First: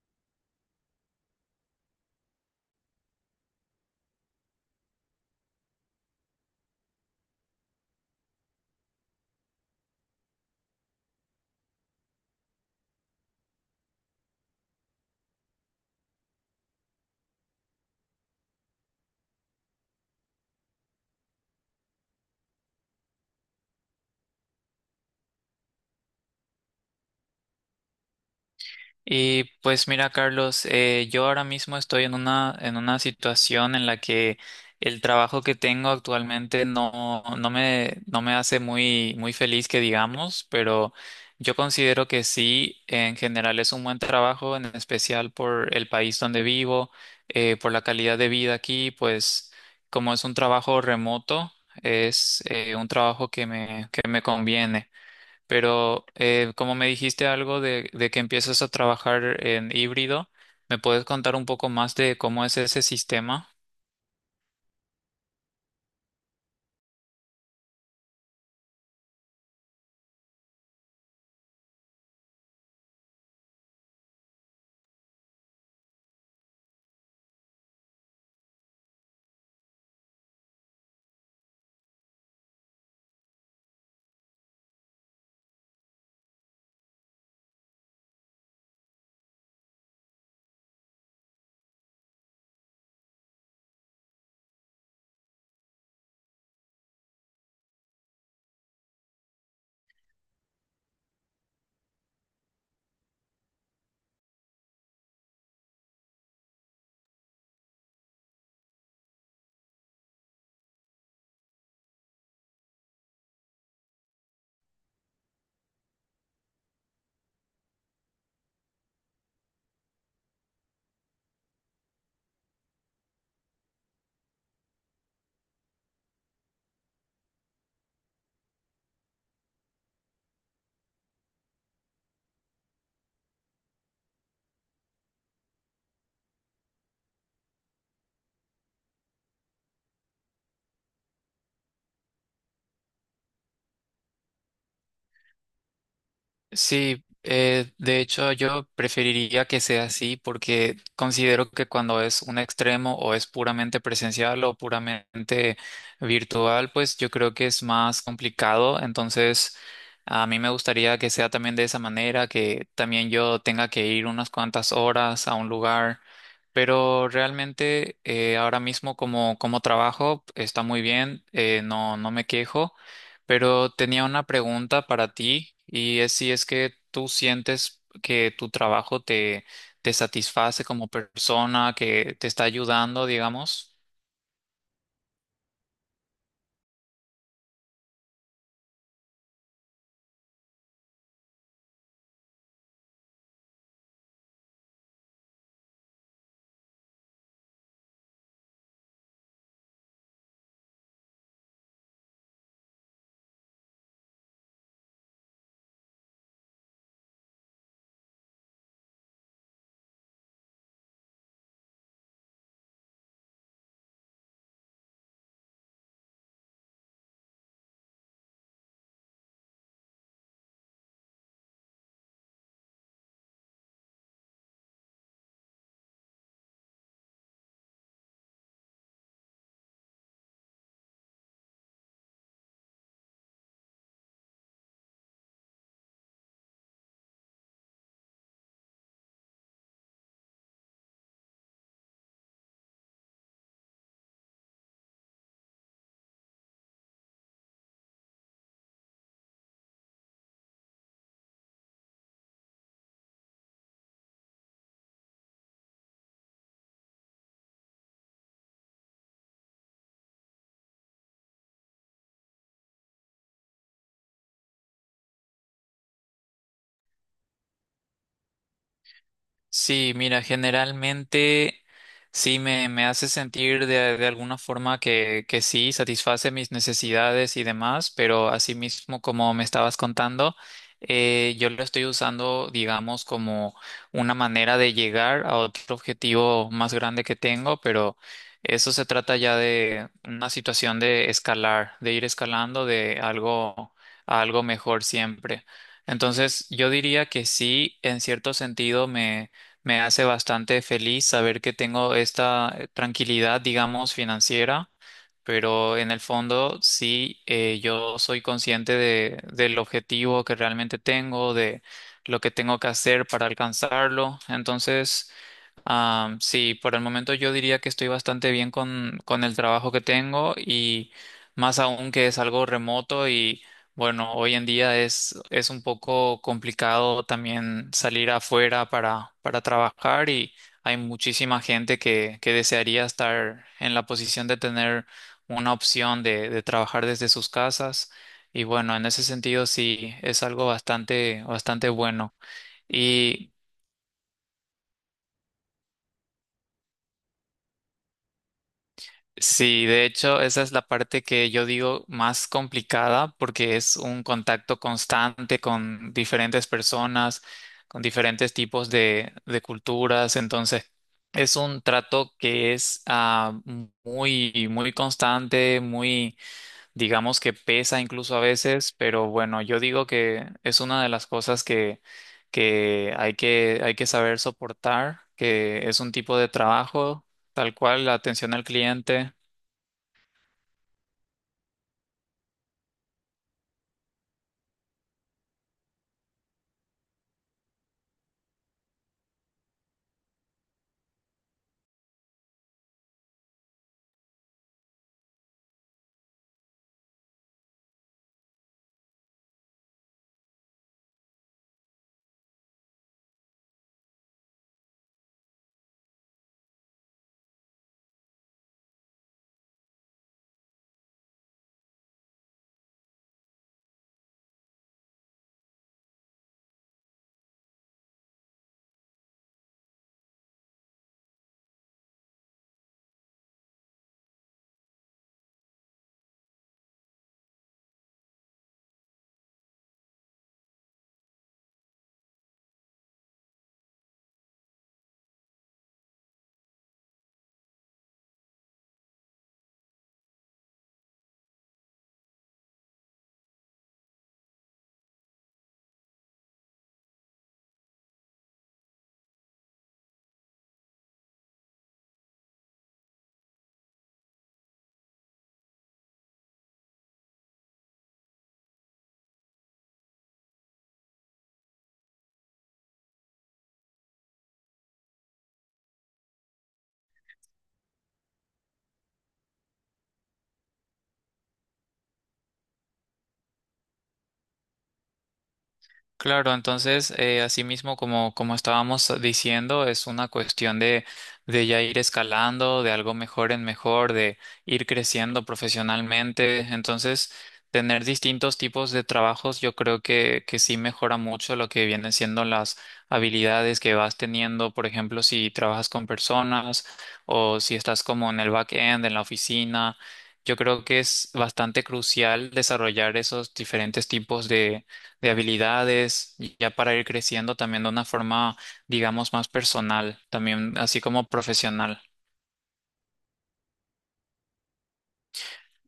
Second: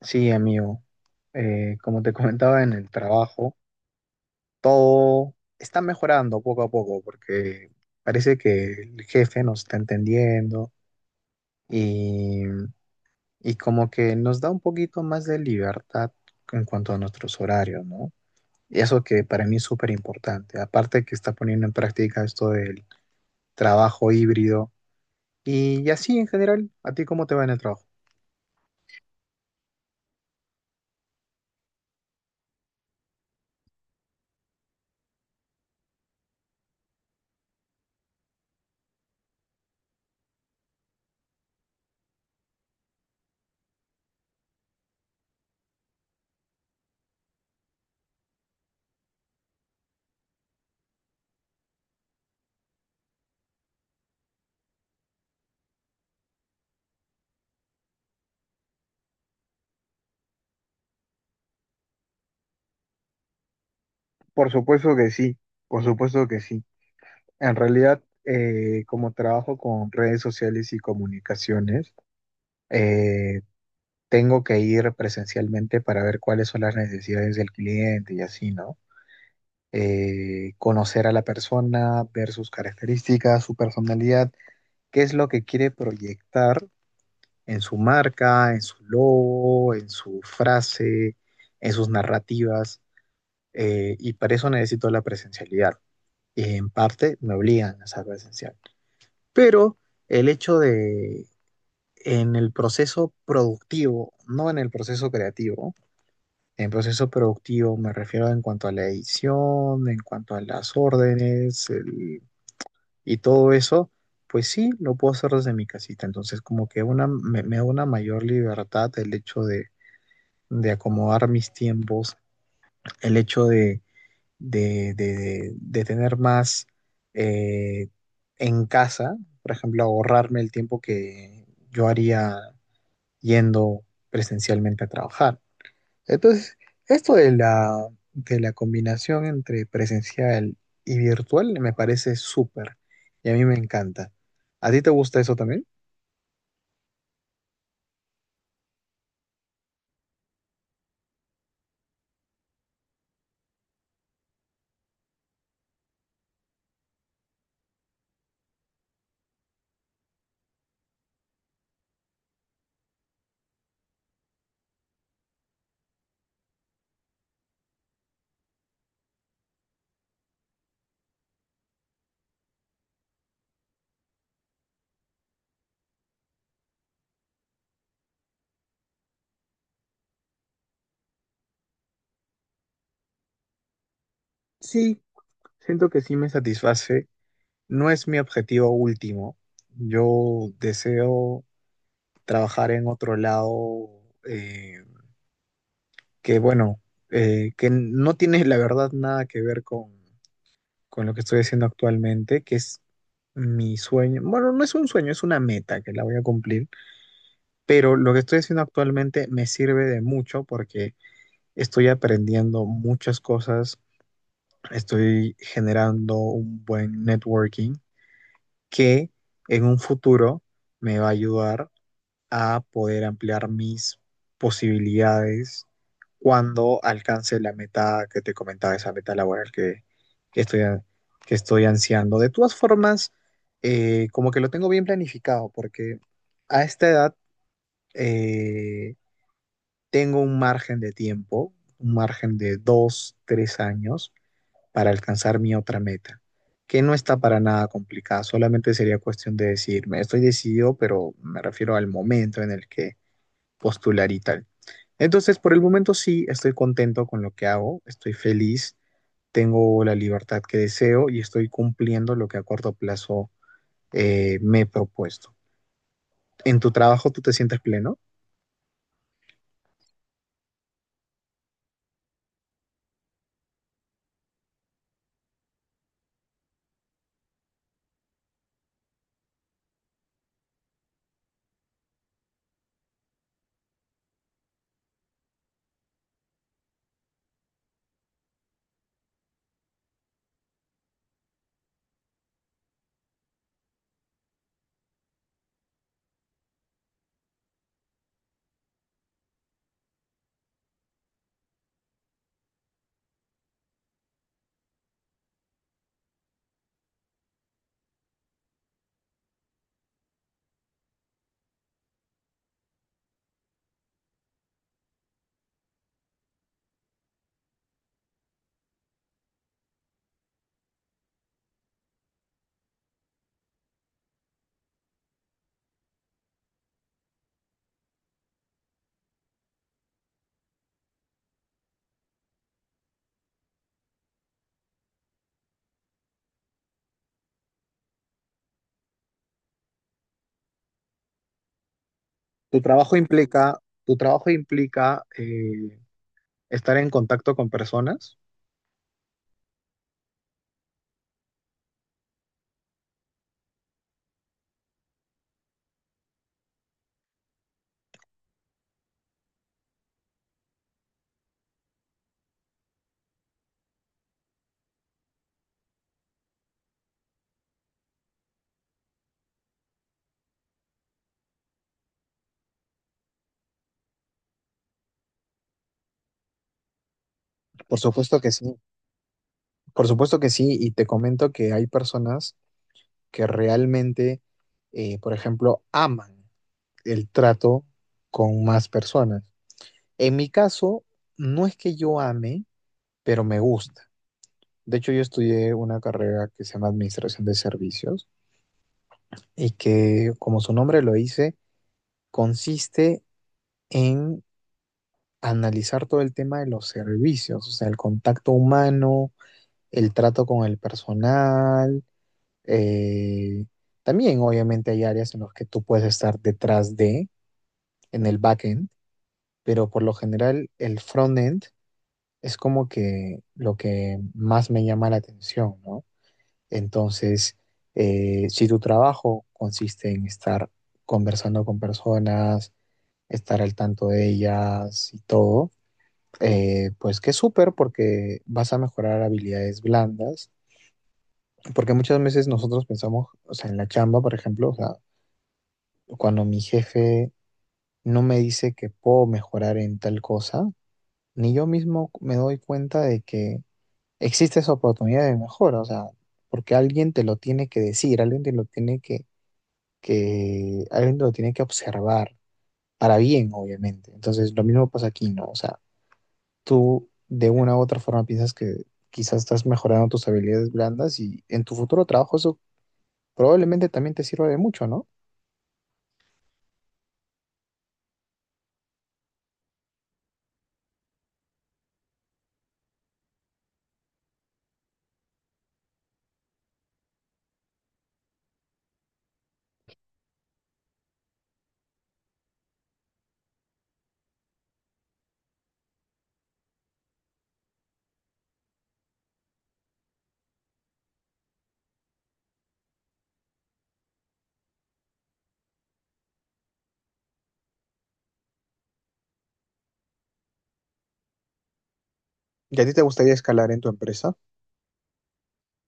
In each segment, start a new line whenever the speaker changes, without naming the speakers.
Sí, amigo. Como te comentaba en el trabajo, todo está mejorando poco a poco porque parece que el jefe nos está entendiendo y, y como que nos da un poquito más de libertad en cuanto a nuestros horarios, ¿no? Y eso que para mí es súper importante. Aparte que está poniendo en práctica esto del trabajo híbrido y así en general, ¿a ti cómo te va en el trabajo?
Y pues mira, Carlos, yo ahora mismo estoy en en una situación en la que el trabajo que tengo actualmente no me hace muy feliz que digamos, pero yo considero que sí, en general es un buen trabajo, en especial por el país donde vivo, por la calidad de vida aquí, pues como es un trabajo remoto, es un trabajo que que me conviene. Pero como me dijiste algo de que empiezas a trabajar en híbrido, ¿me puedes contar un poco más de cómo es ese sistema?
Por supuesto que sí, por supuesto que sí. En realidad, como trabajo con redes sociales y comunicaciones, eh, tengo que ir presencialmente para ver cuáles son las necesidades del cliente y así, ¿no? Conocer a la persona, ver sus características, su personalidad, qué es lo que quiere proyectar en su marca, en su logo, en su frase, en sus narrativas, y para eso necesito la presencialidad. Y en parte me obligan a ser presencial. Pero el hecho de en el proceso productivo, no en el proceso creativo, en proceso productivo me refiero en cuanto a la edición, en cuanto a las y todo eso, pues sí, lo puedo hacer desde mi casita. Entonces como que una, me da una mayor libertad el hecho de acomodar mis tiempos, el hecho de de tener más eh, en casa, por ejemplo, ahorrarme el tiempo que yo haría yendo presencialmente a trabajar. Entonces, esto de de la combinación entre presencial y virtual me parece súper y a mí me encanta. ¿A ti te gusta eso también?
Sí, de hecho yo preferiría que sea así porque considero que cuando es un extremo o es puramente presencial o puramente virtual, pues yo creo que es más complicado. Entonces, a mí me gustaría que sea también de esa manera, que también yo tenga que ir unas cuantas horas a un lugar. Pero realmente ahora mismo como trabajo está muy bien, no, no me quejo. Pero tenía una pregunta para ti y es si es que tú sientes que tu trabajo te satisface como persona, que te está ayudando, digamos.
Sí, siento que sí me satisface. No es mi objetivo último. Yo deseo trabajar en otro lado, que bueno, que no tiene la verdad nada que ver con lo que estoy haciendo actualmente, que es mi sueño. Bueno, no es un sueño, es una meta que la voy a cumplir, pero lo que estoy haciendo actualmente me sirve de mucho porque estoy aprendiendo muchas cosas, estoy generando un buen networking que en un futuro me va a ayudar a poder ampliar mis posibilidades cuando alcance la meta que te comentaba, esa meta laboral que estoy, que estoy ansiando. De todas formas, como que lo tengo bien planificado, porque a esta edad eh, tengo un margen de tiempo, un margen de dos, tres años para alcanzar mi otra meta, que no está para nada complicada, solamente sería cuestión de decidirme. Estoy decidido, pero me refiero al momento en el que postular y tal. Entonces, por el momento sí, estoy contento con lo que hago, estoy feliz, tengo la libertad que deseo y estoy cumpliendo lo que a corto plazo me he propuesto. ¿En tu trabajo tú te sientes pleno?
Sí, mira, generalmente me hace sentir de alguna forma que sí, satisface mis necesidades y demás, pero asimismo, como me estabas contando, yo lo estoy usando, digamos, como una manera de llegar a otro objetivo más grande que tengo, pero eso se trata ya de una situación de escalar, de ir escalando de algo a algo mejor siempre. Entonces, yo diría que sí, en cierto sentido me hace bastante feliz saber que tengo esta tranquilidad, digamos, financiera, pero en el fondo sí, yo soy consciente del objetivo que realmente tengo, de lo que tengo que hacer para alcanzarlo. Entonces... Ah, sí, por el momento yo diría que estoy bastante bien con el trabajo que tengo y más aún que es algo remoto y bueno, hoy en día es un poco complicado también salir afuera para trabajar y hay muchísima gente que desearía estar en la posición de tener una opción de trabajar desde sus casas y bueno, en ese sentido sí es algo bastante bueno.
¿Tu trabajo
Y
implica, tu trabajo implica estar en contacto con personas?
sí, de hecho, esa es la parte que yo digo más complicada porque es un contacto constante con diferentes personas, con diferentes tipos de culturas. Entonces, es un trato que es muy constante, muy, digamos que pesa incluso a veces, pero bueno, yo digo que es una de las cosas que hay que saber soportar, que es un tipo de trabajo, tal
Por
cual, la
supuesto que
atención al
sí,
cliente.
por supuesto que sí, y te comento que hay personas que realmente, por ejemplo, aman el trato con más personas. En mi caso, no es que yo ame, pero me gusta. De hecho, yo estudié una carrera que se llama Administración de Servicios y que, como su nombre lo dice, consiste en analizar todo el tema de los servicios, o sea, el contacto humano, el trato con el personal. eh, También, obviamente, hay áreas en las que tú puedes estar detrás de, en el backend, pero por lo general, el frontend es como que lo que más me llama la atención, ¿no? Entonces, si tu trabajo consiste en estar conversando con personas, estar al tanto de ellas y todo, pues que súper porque vas a mejorar habilidades blandas, porque muchas veces nosotros pensamos, o sea, en la chamba, por ejemplo, o sea, cuando mi jefe no me dice que puedo mejorar en tal cosa, ni yo mismo me doy cuenta de que existe esa oportunidad de mejora, o sea, porque alguien te lo tiene que decir, alguien te lo tiene alguien te lo tiene que observar, para bien, obviamente. Entonces, lo mismo pasa aquí, ¿no? O sea, tú de una u otra forma piensas que quizás estás mejorando tus habilidades blandas y en tu futuro trabajo eso probablemente también te sirva de mucho, ¿no?
Claro, entonces, asimismo, como estábamos diciendo, es una cuestión de ya ir escalando, de algo mejor en mejor, de ir creciendo profesionalmente. Entonces, tener distintos tipos de trabajos, yo creo que sí mejora mucho lo que vienen siendo las habilidades que vas teniendo. Por ejemplo, si trabajas con personas o si estás como en el back-end, en la oficina. Yo creo que es bastante crucial desarrollar esos diferentes tipos de habilidades, y ya para ir creciendo también de una forma, digamos, más personal, también así como profesional.
¿Y a ti te gustaría escalar en tu empresa?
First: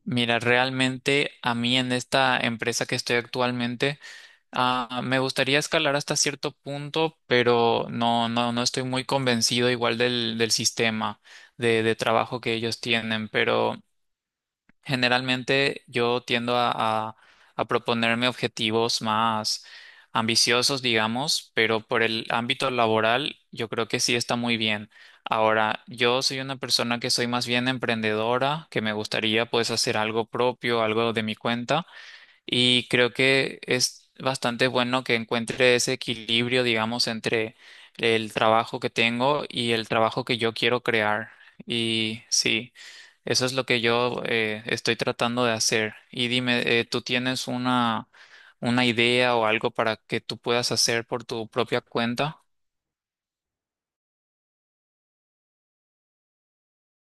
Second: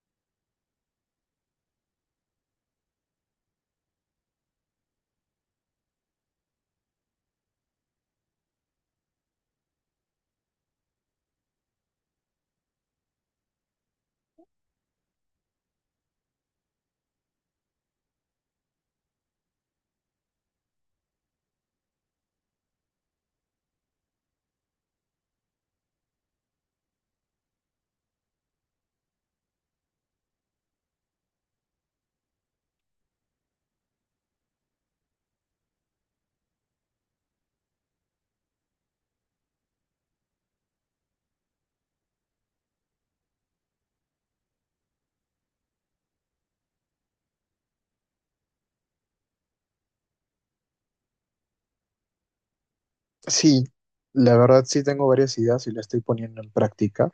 Mira, realmente a mí en esta empresa que estoy actualmente, ah, me gustaría escalar hasta cierto punto, pero no estoy muy convencido igual del sistema de trabajo que ellos tienen, pero generalmente yo tiendo a- a proponerme objetivos más ambiciosos, digamos, pero por el ámbito laboral yo creo que sí está muy bien. Ahora, yo soy una persona que soy más bien emprendedora, que me gustaría pues hacer algo propio, algo de mi cuenta. Y creo que es bastante bueno que encuentre ese equilibrio, digamos, entre el trabajo que tengo y el trabajo que yo quiero crear. Y sí, eso es lo que yo estoy tratando de hacer. Y dime, ¿tú tienes una idea o algo para que tú puedas hacer por tu propia cuenta?
Sí, la verdad sí tengo varias ideas y las estoy poniendo en práctica.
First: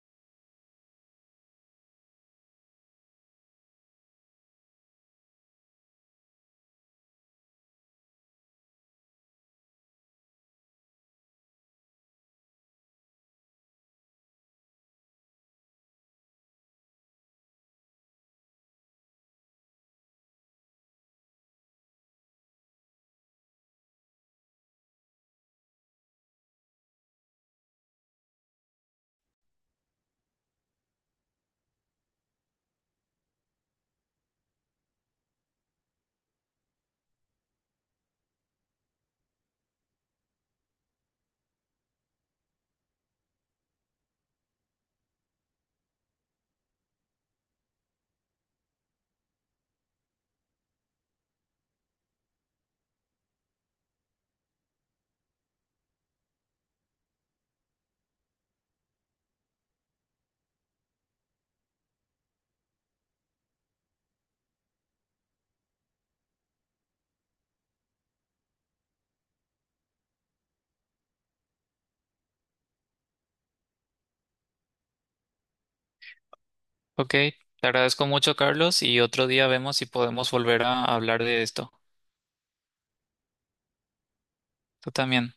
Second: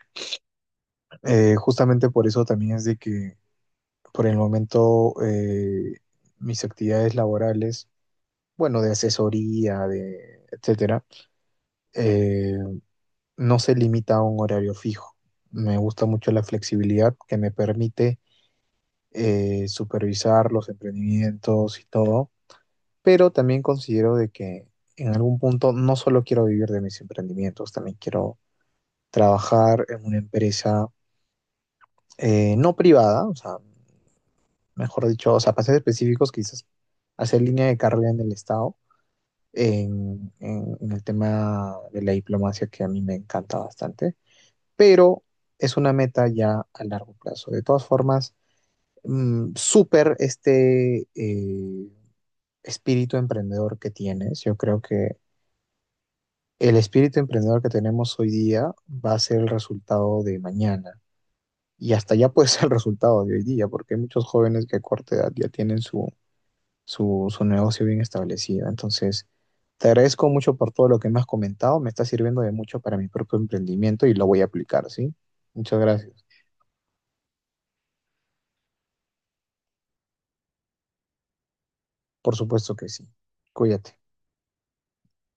Justamente por eso también es de que por el momento, mis actividades laborales, bueno, de asesoría, de etcétera, eh, no se limita a un horario fijo. Me gusta mucho la flexibilidad que me permite supervisar los emprendimientos y todo, pero también considero de que en algún punto no solo quiero vivir de mis emprendimientos, también quiero trabajar en una empresa no privada, o sea, mejor dicho, o sea, para ser específicos, quizás hacer línea de carrera en el Estado, en el tema de la diplomacia que a mí me encanta bastante, pero es una meta ya a largo plazo. De todas formas, súper este espíritu emprendedor que tienes. Yo creo que el espíritu emprendedor que tenemos hoy día va a ser el resultado de mañana. Y hasta ya puede ser el resultado de hoy día, porque hay muchos jóvenes que a corta edad ya tienen su negocio bien establecido. Entonces, te agradezco mucho por todo lo que me has comentado, me está sirviendo de mucho para mi propio emprendimiento y lo voy a aplicar, ¿sí? Muchas gracias.
Ok, te agradezco mucho, Carlos, y otro día vemos si podemos volver a hablar de esto.
Por supuesto que sí. Cuídate.
Tú también.